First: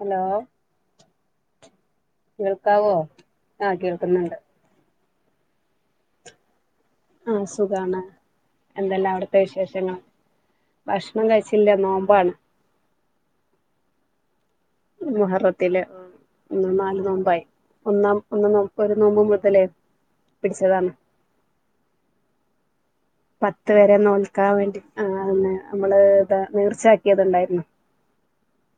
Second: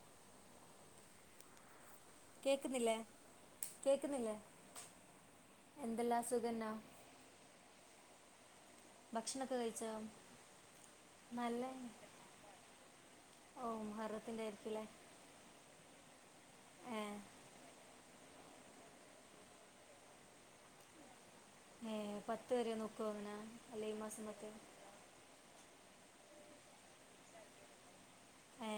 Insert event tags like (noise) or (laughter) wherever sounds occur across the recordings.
Hello കേൾക്കാവോ കേക്കുന്നില്ലേ ആഹ കേക്കുന്നില്ലേ കേൾക്കുന്നുണ്ട് എന്തെല്ലാ സുഖന്നാ ആ സുഖാണ് എന്തല്ല അവിടുത്തെ ഭക്ഷണമൊക്കെ കഴിച്ചോ വിശേഷങ്ങൾ ഭക്ഷണം നല്ല കഴിച്ചില്ല നോമ്പാണ് മത്തിന്റ (unintelligible) മുഹറത്തിലെ ഒ ഏ നാലു നോമ്പായി ഒന്നാം ഒന്നാം ന ഒരു നോമ്പ മുതലെ പിടിച്ചതാണ് ഏ പത്ത് പരെ നോ പത്ത് വരെ നോൽക്കാൻ വേണ്ടി ആന്ന നമ്മള് ഇതാ നേർച്ചാക്കിയത്ണ്ടായിരുന്നു ഏ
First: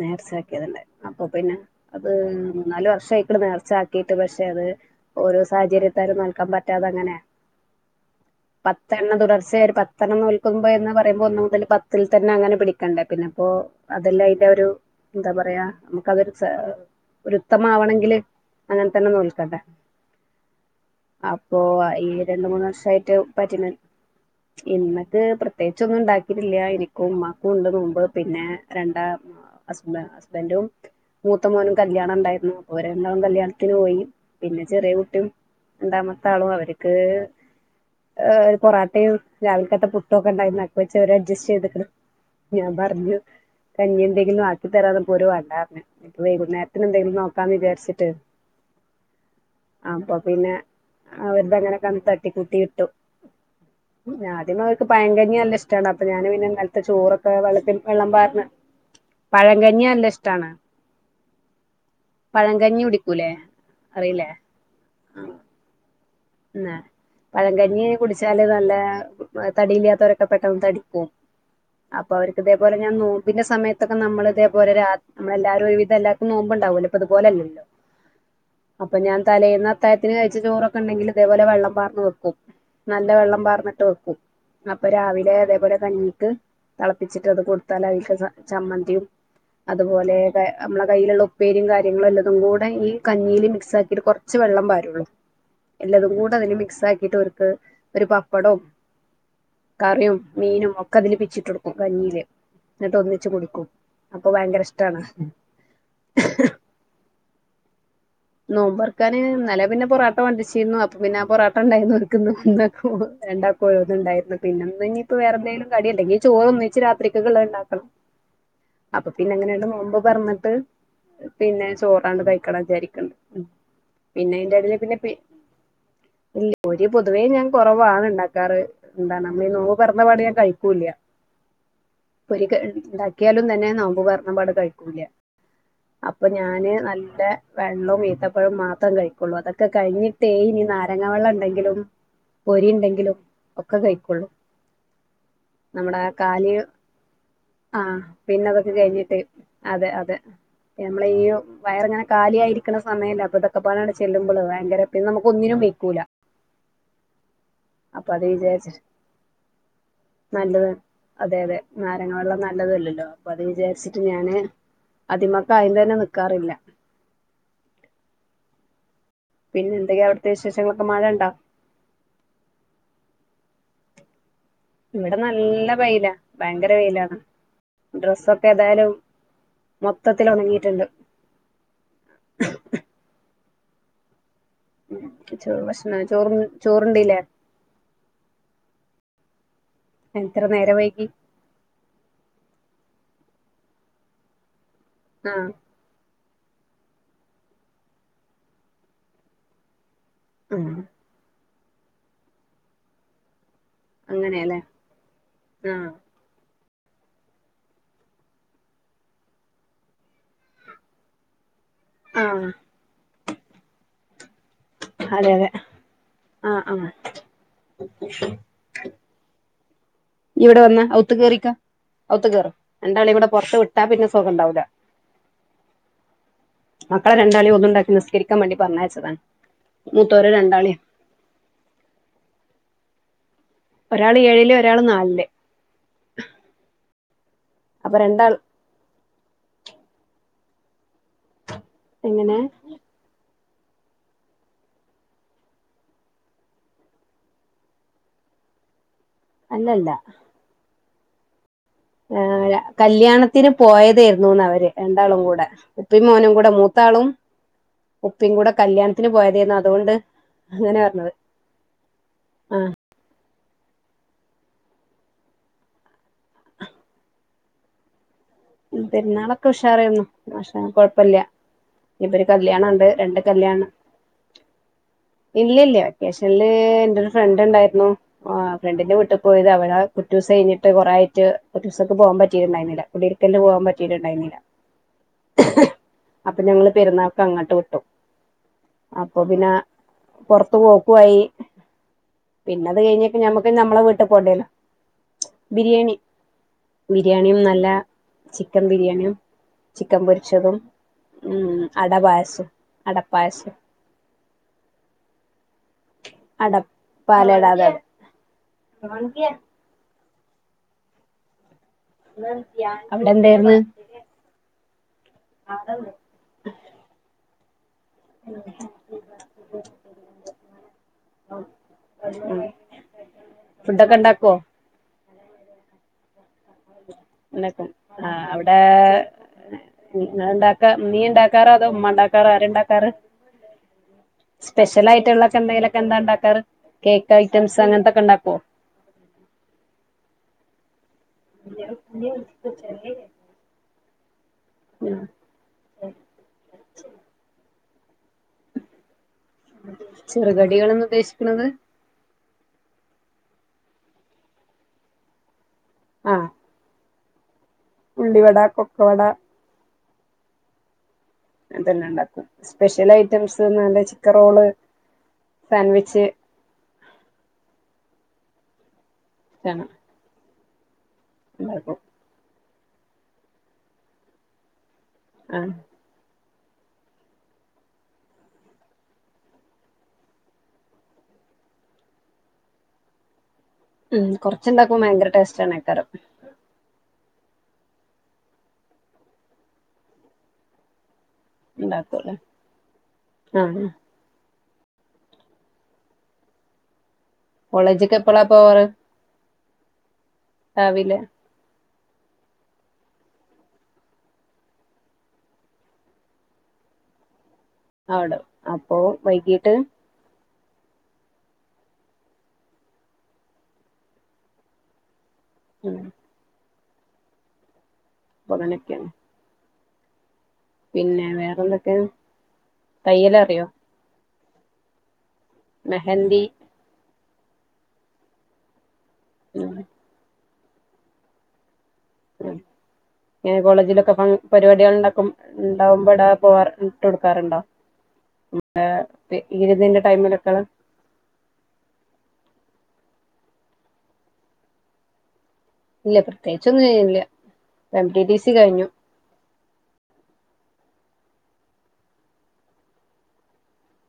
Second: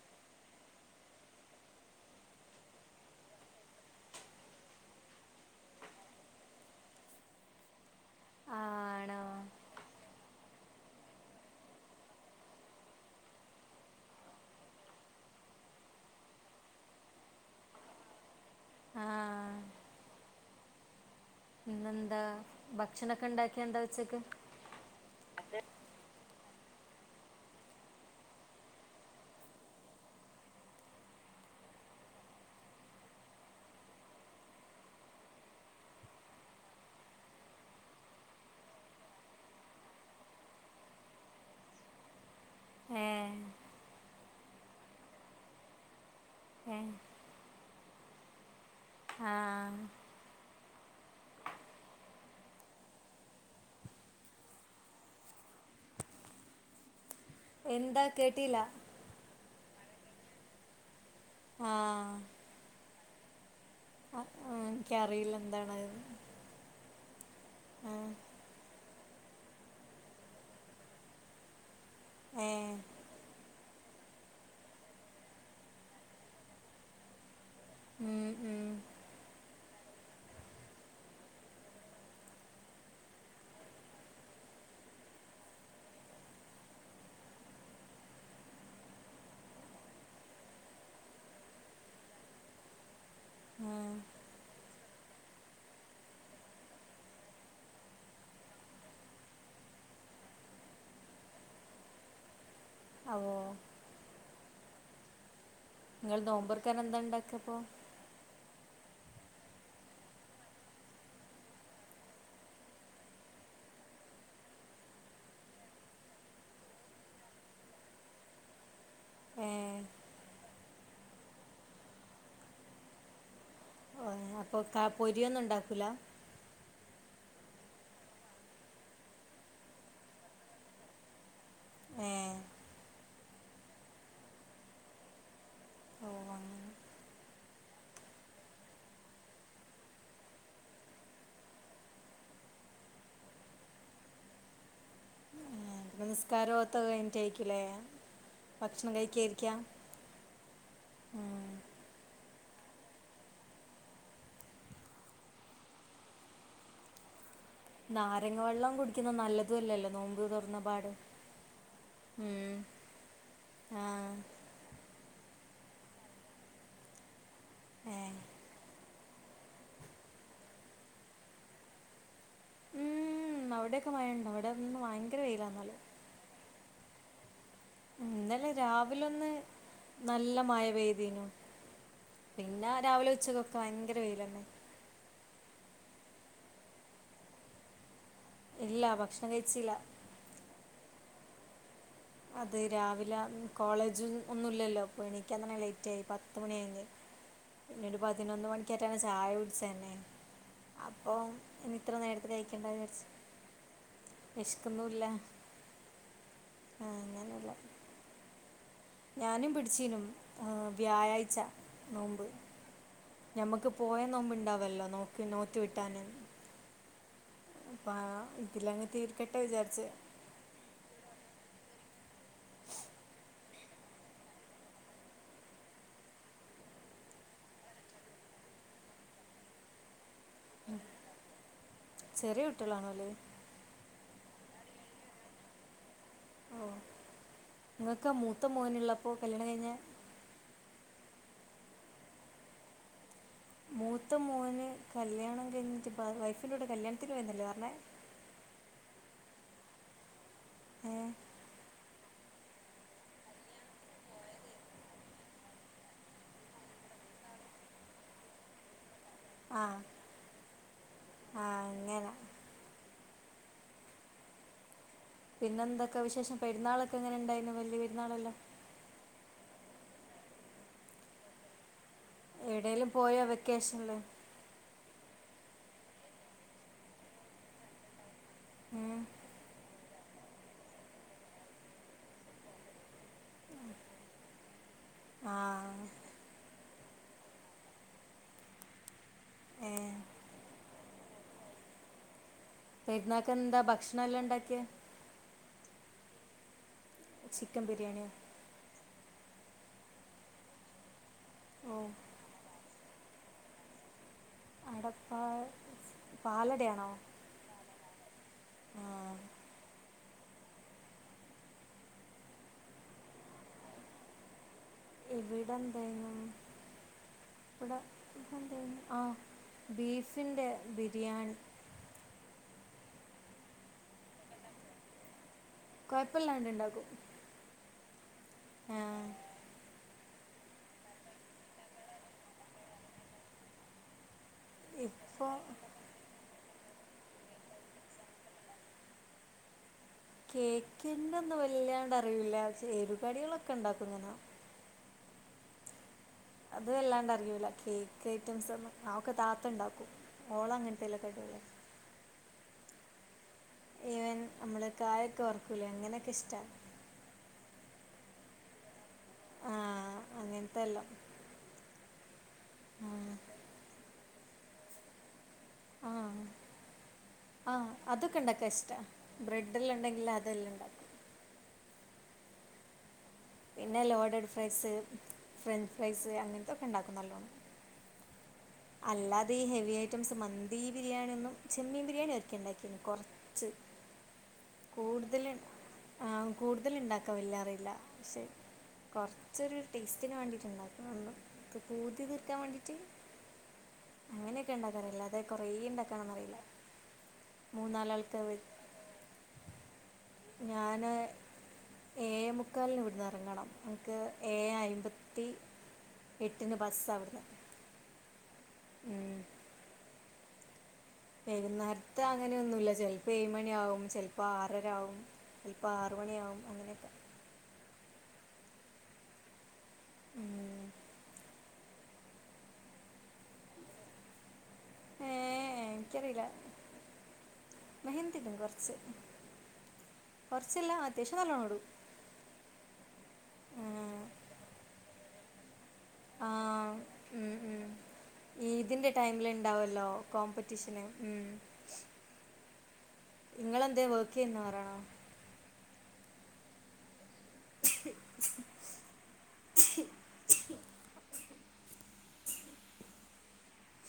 നേർച്ചാക്കിയത്ണ്ടായിരുന്നു അപ്പൊ പിന്നെ അത് മൂ നമ്മൾ നേർച്ച ആക്കിയത് ഒണ്ടാർന്ന് നേർ ച്ചാൽകിയത് ഒണ്ടാർന്ന് അപ്പൊ പിന്നെ നാലല് വർഷ ആയിക്കള നേർച്ചാക്കിട്ട് പക്ഷെ അത് ഓരോ സാഹചര്യത്താലും നൽകാൻ പറ്റാതെ അങ്ങനെയാ പത്തെണ്ണം ആണോ തുടർച്ചയ ഒരു പത്തെ എണ്ണം നോൽക്കുമ്പോ എന്ന് പറയുമ്പോ ഒന്നു മുതൽ പത്തിൽ തന്നെ അങ്ങനെ പിടിക്കണ്ടേ പിന്നെ ഇപ്പോൊഅതെല്ലാം അതിറെ ഒരു എന്താ പറയാ നമുക്ക് അതൊരു ഒരുത്തമാവണെങ്കില് അങ്ങനെ ആ തന്നെ നോൽക്കണ്ടേ അപ്പൊ ഈ ഇന്നെന്താ രണ്ട മൂന്ന് ഭക്ഷണമൊക്കെ ഉണ്ടാക്കിയ വർഷായ് എന്താ ഉച്ചക്ക് ഇന്നക്ക് പ്രത്യേകിച്ചൊന്നുണ്ടാക്കി കുഞ്ഞില്ലായുനിക്കു ഉമാക്കുള്ളതുമുമ്പ്. പിന്നെ രണ്ടാ ഹസ്ബ ഹസ്ബന്റും മൂത്ത മോനും കല്യാണണ്ടാരുന്നു. ഓരണ്ടു കല്യാണത്തിന് പോയി. പിന്നെ ചെറിയ കുട്ടീം രണ്ടാമത്താളും അവരിക്ക് ഏഹ് പൊറാട്ടയും രാവിൽക്കത്തെ പുട്ടുക്കെയെണ്ടാരന്ന്. അക്കെച്ചവര് അഡ്ജസ്റ്റ് ചെയ്തേക്കണ്. ഞാൻ ഏ പറഞ്ഞു കഞ്ഞി എന്തെങ്കിലും ആക്കി തരാന്നപ്പോവെര് വേണ്ടാർ റഞ്ഞ്. വൈകുന്നേരത്തിനെന്തെലും നോക്കാമെന്ന് വിചാരി സെറ്റ് ആഹ് അവർങ്ങടെ കൺ തട്ടി കൂട്ടിയിട്ടു. ആദ്യം അവൾക്ക് പഴ കഞ്ഞിയാന്ന് നൽ ഇഷ്ട വൊള്ളേ. അപ്പൊ ഞാന് പിന്നെന്നിലത്തെ ചോറ്. ഓ വെള്ളത്തി എന്താ വെള്ളം പാർനേ കേട്ടില്ല പഴക്കഞ്ഞിയ നൽഷ്ടാണ് ആഹ് ആ കുലെ ആ ആഹ് എനിക്ക് അറിയില്ല എന്താണത് അതിലെന്ന് എന്ന പഴകഞ്ഞി കുടിച്ചാല് നല്ല തടിയില്ലാത്തവരെക്കെ പെട്ടെന്ന് തടിക്കും അപ്പൊ അവരക്ക് ഏ ഇതേപോലെ ഞാൻ നോമ്പിന്റെ സമയം ഇതൊക്കെ നമ്മളിതേപ്പോരെ രാ നമ്മെളെല്ലാരും ഒര് ത് എല്ലാക്ക നോമ്പൊണ്ടാകുമല്ലോ. ഇപ്പ ഇതുപ്പോലല്ലോ. ഉം, ഉം, അപ്പ ഞാൻ തലേന്നപ്പ് തായത്തിന് കഴിച്ച ചോറൊക്കെയൊണ്ടങ്കിലും അതേപോലെ വെള്ളം പാർന്ന് വെക്കും. നല്ല വെള്ളം പാർന്നിട്ട് വെക്കും. അപ്പ രാവിലെ അതേപോലെ കഞ്ഞിക്ക്, തെളപ്പിച്ചിട്ട് അത് കൊടുത്താൽ അവക്ക് ചമ്മന്തിയും അതുപോലെക്കെ നമ്മളെ കയ്യിലൊള്ള ഉപ്പേരിയും കാര്യങ്ങളുല്ലതൂടെ ഈ കഞ്ഞീല് ആ, മിക്സാക്കിട്ട് കൊറച്ച് വെള്ളം പാരുള്ളു. എല്ലതും കൂടെ അതില് മിക്സാക്കിട്ടിവർക്ക് ഒരു പപ്പടവും കറിയും മീനും ഒക്കെ അതില് പിച്ചിട്ടുടുക്കും കഞ്ഞീല്. എന്നിട്ട് ഒന്നിച്ച് അവോ കുടിക്കും. അപ്പൊ ഭയങ്കരയിഷ് ടാണ് ഹു നിങ്ങള് നോമ്പുർക്കാനെന്താണ്ടാക്കിപ്പോ? നോമ്പൊറക്കാന് ഇന്നലേ പിന്നെ ബൊറോട്ട വന്ദിച്ചിരുന്നു. അപ്പൊ പിന്നെ ബൊറോട്ടാണ്ടായിരുന്നു. ന്നാക്ക മൂന്നാക്കോ രണ്ടാക്കോ ഒള്ളതൊണ്ടായിരുന്നു. പിന്നിനിപ്പ വേറെന്തേലും കടിയുണ്ടെങ്കി ചോറൊന്നിച്ച് രാത്രി ത്തെക്കൊള്ളയൊണ്ടാക്കണം. അപ്പ പിന്നെ ഏ അങ്ങനെയണ്ട് നോമ്പ് പറന്നിട്ട് പിന്നെ ചോറാണ് കഴ്ക്കണ വിചാരി പിന്നെ എന്റെ അപ്പോൾ അടല് ക പിന്നെ പി പൊരിയൊന്നും ഉണ്ടാക്കൂല ഇ പൊതുവേ ഞാൻ കൊറവാണ് ഇണ്ടാക്കാറ്. എന്താ നമ്മള് നൊണ പറയന്നപ്പാട് ഞാൻ കഴിക്കൂല്ല. ഏ പൊരി ക ഇണ്ടാക്കി ക്കിയാലും തന്നെ നോമ്പപ്പറണപ്പാട് കഴിക്കൂല്ല. ഓ അപ്പൊ അങ്ങനെ ഞാന് നല്ല വെള്ളവും ഈത്തപ്പഴവും മാത്രം കഴിക്കൊള്ളൂ. അതൊക്കെ കഴിഞ്ഞിട്ടേ ഇനി നാരങ്ങ വെള്ളം ഉണ്ടെങ്കിലും പൊരി ഉണ്ടെങ്കിലും ഒക്കെ കഴിക്കൊള്ളൂ. ഏ, നമ്മടെ പിന്നെ കാലി നിസ്കാരമൊക്കെ കഴിഞ്ഞിട്ടായിരിക്കില്ലേ ആഹ് പിന്നെ അതൊക്കെ ഭക്ഷണം കഴിഞ്ഞിട്ട് കഴിക്കായിരിക്കാം അതെ അതെ. നമ്മളീ ഉം. വയറിങ്ങനെ. കാലിയായിരിക്കണ സമയല്ലേ അപ്പൊയിതൊക്കെപ്പോലാണ് ചെല്ലുമ്പള്. ഭയങ്കര പിന്നെ നമ്മുക്ക് ഒന്നിനും വെക്കൂല. അപ്പൊ അത് നാരങ്ങ വിചാരിച്ചി വെള്ളം കുടിക്കുന്നത് നല്ലതും അല്ലല്ലോ നോമ്പ് തുറന്ന നല്ലത്. പാട് അതെ അതെ നാരങ്ങ വെള്ളം ഉം. നല്ലതല്ലല്ലോ. അപ്പൊ അത് ആ വിചാരിച്ചിട്ട് ഞാന്. അതിമക്കെ അയിു തന്നെ നിക്കാറില്ല ഏ പിന്നെ എന്തൊക്കാ അവിടുത്തെ വിശേഷങ്ങളൊക്കെ മഴ ഉണ്ടോ അവിടെൊക്കെ മഴ ഇവിടെ ഇവിടെ നല്ല വൈയില ഭയങ്കര വയിലാണ് (inaudible) ഇന്നലെ രാവിലൊന്ന് മൊത്തത്തിൽ നല്ല ഉണങ്ങിയിട്ടുണ്ട് മഴവേദീനു പിന്നെ രാവിലെ ഉച്ചക്ക ഭയങ്കര വെയില തന്നെ ഉച്ചക്ക് ഭക്ഷണം ചോറ ചോറണ്ടല്ലേ ഇല്ല ഭക്ഷണം കഴിച്ചില്ല എത്ര നേര വൈകി അത് രാവിലെ കോളേജും ഒന്നുമില്ലല്ലോ അപ്പോൾ എനിക്ക് ആഹ് എങ്ങനെ ലേറ്റ്റ്റയി പ പത്ത മണ അയി നണ്ട് പതിനൊന്ന് മണക്ക് എട്ടാാണ് ചാായ കുടിച്ചാന്ന ഉം ഇനി ഇത്ര നേരത്തെ കയിക്കേണ്ട വിചരിച്ച അങ്ങനെയല്ലേ ആ ആ അങ്ങാനല്ല ഞാനും പിടിച്ചീനും വ്യാഴാഴ്ച നോമ്പ് ആഹ് ഞമ്മുക്ക് പോയ നോമ്പ് ഇണ്ടാവല്ലോ നോക്കി അതെ അതെ നോറ്റി വിട്ടാന ആഹ് ആഹ് അ ഇതിലങ്ങ് തീർക്കട്ടെ വിചാരിച്ച ച് ഇവിടെ വന്ന ഔത്ത് കേറിക്ക ഔത്ത് കേറ രണ്ടാളി ഇവിടെ പുറത്ത് വിട്ടാ പിന്നെ സുഖ ഉണ്ടാവൂല്ല മക്കളെ രണ്ടാളി ഒന്നണ്ടാക്കി നിസ്കരിക്കാൻ വേണ്ടി പറഞ്ഞയച്ചതാണ് മൂത്തോര് രണ്ടാളേം ചെറിയ കുട്ടികളാണ അല്ലേ ഒരാള് ഏഴില് ഒരാള് നാലില് ഓ അപ്പൊ നിങ്ങൾക്ക് രണ്ടാൾ മൂത്ത മോനുള്ള പോ കല്യാണം കഴിഞ്ഞ എങ്ങനെ മൂത്ത മോന് കല്യാണം കഴിഞ്ഞിട്ട് വൈഫിന്റെറ കൂടെ കല്യാണത്തി വുന്നല്ലേ പറഞ്ഞേ അല്ലല്ല ആ ആ കല്യാണത്തിന് പോയതായിരുന്നുന്ന് അവര് രണ്ടാളും കൂടെ ഉപ്പി മോനും കൂടെ മൂത്താളും ഉപ്പിയും കൂടെ കല്യാണ ത്തിന് പോയാതന്ന ആ അതുകൊണ്ട് അങ്ങനെ പറഞ്ഞത് ആ അങ്ങനെ ആ പിന്നെ എന്തൊക്കെ വിശേഷം പെരുന്നാളൊക്കെ എങ്ങനെ ഉണ്ടായിരുന്നു വലിയ പെരുന്നാളല്ലോ പെരുന്നാളൊക്കെ ഉഷാറന്നുന്നു ഉഷാ കൊഴപ്പില്ല ഇപ്പൊ ഒരു കല്യാണം ഉണ്ട് എവിടെയെങ്കിലും രണ്ട് പോയോ കല്യാണം വെക്കേഷനിൽ ഇല്ല ഇല്ല വെക്കേഷനില് എന്റെ ഒരു ഫ്രണ്ട് ഉണ്ടായിരുന്നു ആ ഫ്രണ്ടിന്റെ ഉം. വീട്ടിൽ പോയത് അവടെ കുറ്റ ദൂസ കഴിഞ്ഞിട്ട് കുറ ആട്ട് കുറ്റ ദൂസക്ക് പോൻ പറ്റിയിരുന്നു (unintelligible) പോവാൻ പറ്റിട്ടുണ്ടായിരുന്നില്ല ആ അപ്പം ഞങ്ങള് പെരുന്നാൾക്കങ്ങട്ട് കിട്ടും അപ്പൊ പിന്നെ ഏ പൊറത്ത് പോ വയ്യി പിന്നത് കഴിഞ്ഞിട്ട് പെരുന്നാൾക്ക് ഞമ്മക്ക് എന്താ ഞമ്മളെ വീട്ടി ഭക്ഷണമെല്ലാം പോണ്ടല്ലോ ഉണ്ടാക്കിയത് ബിരിയണി ബിരിയാണിയും ചിക്കൻ നല്ല ബിരിയാണിയോ ചിക്കൻ ബിരിയാണിയും ചിക്കൻ പൊരിച്ചതും മ്മ് ഓ അട പായസും അടപ്പായസം അടപ്പാ അട പാലടയാണോ പാലട അത് തന്നെ ആ (unintelligible) അവിടെന്തായിരന്ന് ഇവിടെന്തായിരന്ന് (unintelligible) ആ ബീഫിൻ്റെ ബിരിയാണി ഉം ഫുഡൊക്കെ ഇണ്ടാക്കുവോ കൊ കൊഴപ്പല്ലാണ്ടിണ്ടാക്കും ആ അവിടെ നിങ്ങള് ഇണ്ടാക്കാ നീ ഇണ്ടാക്കാറോ അതോ ഉമ്മ ഇണ്ടാക്കാറോ ആരണ്ടാക്കാറ് ഇപ്പോൾ സ്പെഷ്യലായിട്ടുള്ളക്കെ എന്തേലുമൊക്കെ എന്താ ഇണ്ടാക്കാറ് കേക്ക് ഐറ്റംസ് അങ്ങനത്തക്കെ ഇണ്ടാക്കോ കേ (unintelligible) വല്ലാണ്ട് അറിവില്ല പക്ഷേ എരിവ് കടികളൊക്കെയുണ്ടാകും ഇങ്ങന മ്മ് അത് വല്ലാണ്ട് അറിയൂല കേക്ക് ഐറ്റംസൊന്നും അ (unintelligible) താത്തണ്ടാക്കും ഓള ചെറുകടികൾന്ന് അങ്ങനത്തെലൊക്കെ ചെയ്യല് ഉദ്ദേശിക്ക്ണത് ഈവൻ നമ്മള് കായൊക്കെ വറു (unintelligible) അങ്ങനെയക്കെ ആഹ് ഇഷ്ട ഉള്ളിവട കൊക്കവട ആ അങ്ങനത്തെല്ലാം അതന്നെണ്ടാക്കും സ്പെഷ്യൽ ഐറ്റംസ് (unintelligible) ക്കൻ റോള് സാൻവിച്ച് അതൊക്കെണ്ടാക്കാൻ ഇഷ്ടാ ബ്രെഡെല്ലണ്ടെങ്കിൽ അതെല്ലാം ഉണ്ടാക്കും (unintelligible) പിന്നെ ലോഡഡ് ഫ്രൈസ് ആഹ് ഫ്രഞ്ച് ഫ്രൈസ് അങ്ങനെ അതൊക്കെണ്ടാക്കും നല്ലോണം അല്ലാതെ ഈ ഹെവി ഐറ്റംസ് മന്തി ബിരിയാണിയൊന്നും ചെമ്മീൻ ബിരിയാണി ഒരിക്കെ ഉണ്ടാക്കിന്ന് കൊറ ഉം കൊറച്ചുണ്ടാക്കും ഭയങ്കര ടേസ്റ്റാണ് (unintelligible) (unintelligible) വല്യ അറിയില്ല പക്ഷെ കൊറച്ചൊരു ടേസ്റ്റിനു വേണ്ടിട്ട് ഉണ്ടാക്കുംന്നെ ഉള്ളൂ ഇണ്ടാക്കും അല്ലേ ആ ആ അങ്ങനെയൊക്കെ ഉണ്ടാക്കാറിയു അല്ലാതെ കൊറേ ഇണ്ടാക്കാനൊന്നറിയില്ല കോളേജൊക്കെ എപ്പോളാ പോവാറ് ഞാന് രാവിലെ ഏയേമുക്കാലിനിവിടുന്നു എറങ്ങണം എനിക്ക് ഏയേ ആയിമ്പത്തി എട്ടിനു ബസ് അവിടുന്ന് (unintelligible) അപ്പൊ വൈകിട്ട് വെരുന്നേരത്ത് അങ്ങനൊന്നുമില്ല ചെലപ്പോ എയുമണി ആവും ചെലപ്പോ ആറര ആവും ചെലപ്പോ ഉം ആറുമണി ആവും അങ്ങനെ പ്പോങ്ങനെ ക്കെയാണ് ഉം പിന്നെ വേറെന്തൊക്കെ തയ്യലറിയൊ മെഹന്തി മെഹന്തിടും കൊറച്ച് ഉം കൊറച്ചല്ല അത്യാവശ്യം നല്ലോണമിടും ആ എങ്ങനെ കോളേജിലൊക്കെ ഫ പരിപാടികളൊണ്ടപ്പം മ് ആ, (unintelligible) ഉം, ഇട്ടുകൊടുക്കാറുണ്ടോ ഉം. ഈ ഇതിൻ്റെ ടൈമിൽ ഈതിന്റെ ഉണ്ടാവുമല്ലോ ടൈമിലൊക്കെ കോമ്പറ്റീഷന് ഇങ്ങളെന്തെ വർക്ക്‌ ചെയുന്നു പറയണോ ഇല്ല പ്രത്യേകിച്ചൊന്നുമില്ല എം റ്റി ഡി സി കഴിഞ്ഞു (unintelligible)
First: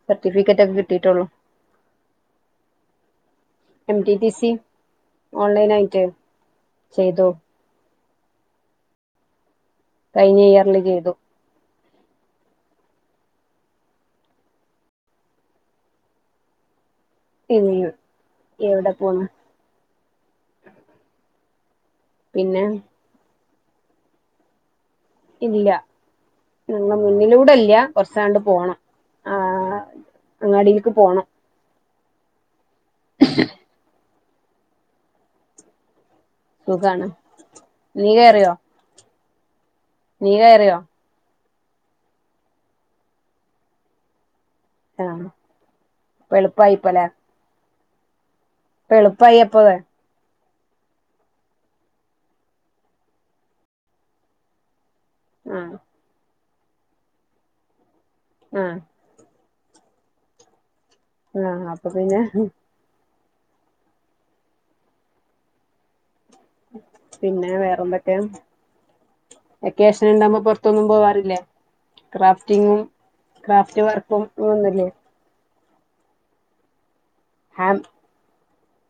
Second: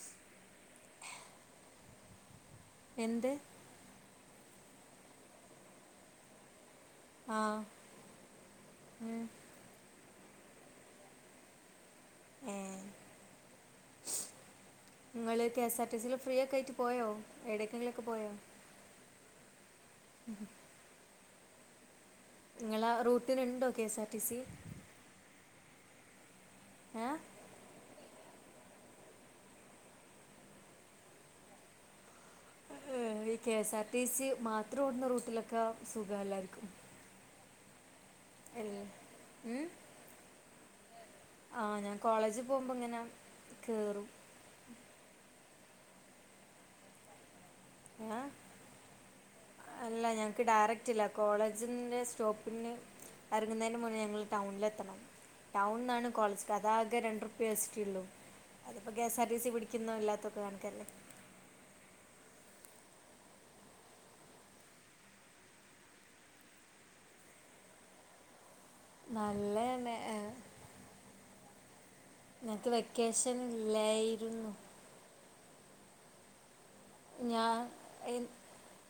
സർട്ടിഫിക്കറ്റൊക്കെ കിട്ടീട്ടെ ഒള്ളു എന്തെ റ്റി റ്റി സി ഓൺലൈനായിട്ട് ചെയ്തു ആ ഉം കയിഞ്ഞ ഇയർല് ചെയ്തു ഏ ഇങ്ങള് K S R T C യില് ഫ്രീയൊക്കെ ആയിട്ട് പോയോ ഉം എവിടേക്കെങ്കിലുമൊക്കെ പോയോ എവിടെ പോണ് ഉം നിങ്ങളാ റൂട്ട് ഇതിൽ ഇണ്ടോ K S R T C ഇല്ല ഞങ്ങടെ ഏ മുന്നിലൂടെയില്ല കുറച്ചാണ്ട് പോണം ആ അങ്ങാടിയിക്ക് പോണം ഈ കെസ് ആർ ടി സി മാത്രം ഓടുന്ന റൂട്ടിലൊക്കെ സുഖ എല്ലർക്കും സുഖാണ് നീ കേയറിയോ ഉം നീ കയറിയോ ആ ഞാൻ കോളേജിൽ പോകുമ്പോ ഇങ്ങനെ കേറും ആ ഇപ്പ എളുപ്പമായിയിപ്പോലെ ആ എളുപ്പയിയപ്പൊ എനിക്ക് ഡയറക്റ്റ് ഇല്ല കോളേജിൻ്റെ സ്റ്റോപ്പിന് ഇറങ്ങുന്നതിന് മുന്നേ ഞങ്ങൾ ടൗണില് എത്തണം ആ ടൗൺന്നാണ് കോളേജി അതാകെ രണ്ടുർപ്യ എസ്റ്റി ഉള്ളൂ ആ അതിപ്പോ കെസാആർടിസി പിടി എന്നും ഇല്ലാത്തൊക്കെ കാണക്കന്നെ ആ അപ്പൊ പിന്നെ പിന്നെ വേറെ എന്തൊക്കെ നല്ല വെക്കേഷൻണ്ടാകുമ്പോ പുറത്തൊന്നും പോവാറില്ലേ ഞങ്ങൾക്ക് ക്രാഫ്റ്റിങ്ങും വെക്കേഷൻ ക്രാഫ്റ്റ് വർക്കും ഇല്ലായിരുന്നു ഒന്നില്ലേ ഞാൻ ഹാം എ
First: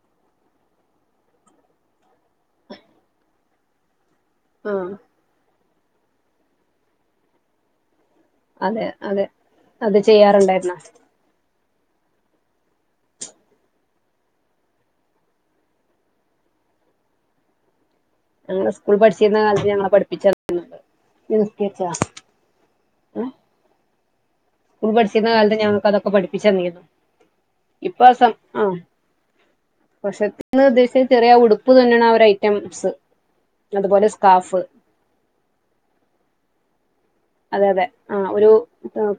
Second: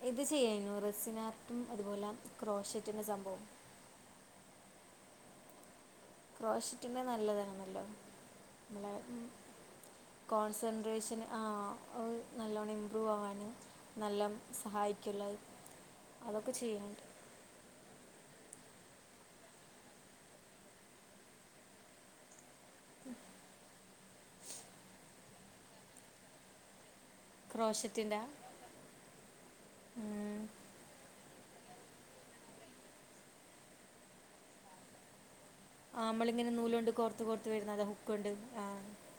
ഇത് ചെയ്യുന്നു റെസിനാർട്ടും അതുപോലെ ക്രോഷറ്റന്റെ സംഭവം ആ ക്രോഷറ്റിന്റെ നല്ലതാണല്ലോ അതെ നല്ല അതെ അത് ചെയ്യാറുണ്ടായിരുന്നോ കോൺസെൻട്രേഷൻ ആ അ നല്ലോണ്ണം ഇംമ്പ്രൂവ് ആവാന് നല്ല സഹായിക്കല്ലോ അത് അതൊക്കെ ചെയ്യല്ണ്ട് ഞങ്ങള് സ്കൂൾ പഠിച്ചിരുന്ന കാലത്ത് ഞങ്ങളെ പഠിപ്പിച്ചണ്ട് ഏ സ്കൂൾ പഠിച്ചിരുന്ന കാലത്ത് ഞങ്ങൾക്ക് അതൊക്കെ പഠിപ്പിച്ചു തന്നിരുന്നു ഇപ്പൊ ആ ക്രോഷറ്റിൻ്റെ സം അ പക്ഷെ ഉദ്ദേശിച്ച അ ചെറിയ ഉട് പ്പ് തുന്നണ ഒരു ഐറ്റംസ് അതുപോലെ സ്കാഫ് ആ നമ്മള് ഇങ്ങന നൂലോണ്ട് കൊർ കോർത്ത് അതെ വരുന്നത് അതെ ഹുക്ക് ആ കൊണ്ട് ഒരു ഉം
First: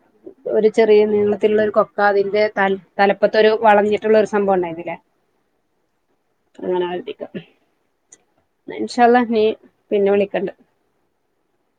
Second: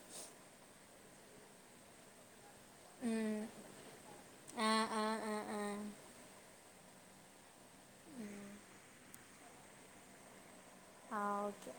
ഒരു ചെറിയ നീളത്തിലുള്ളൊരു കൊക്ക അതിന്റെ തൽ ഉം. തലപ്പത്തൊരു വളഞ്ഞിട്ടുള്ള ഒരു സംഭവം ആ ഉണ്ടായിരുന്നില്ലേ ആ ആ ആ അങ്ങനെ വരുത്തിക ന്നാ ഇൻഷാ അല്ലാഹ് പിന്നെ വിളിക്കണ്ട് ആ ഓക്കെ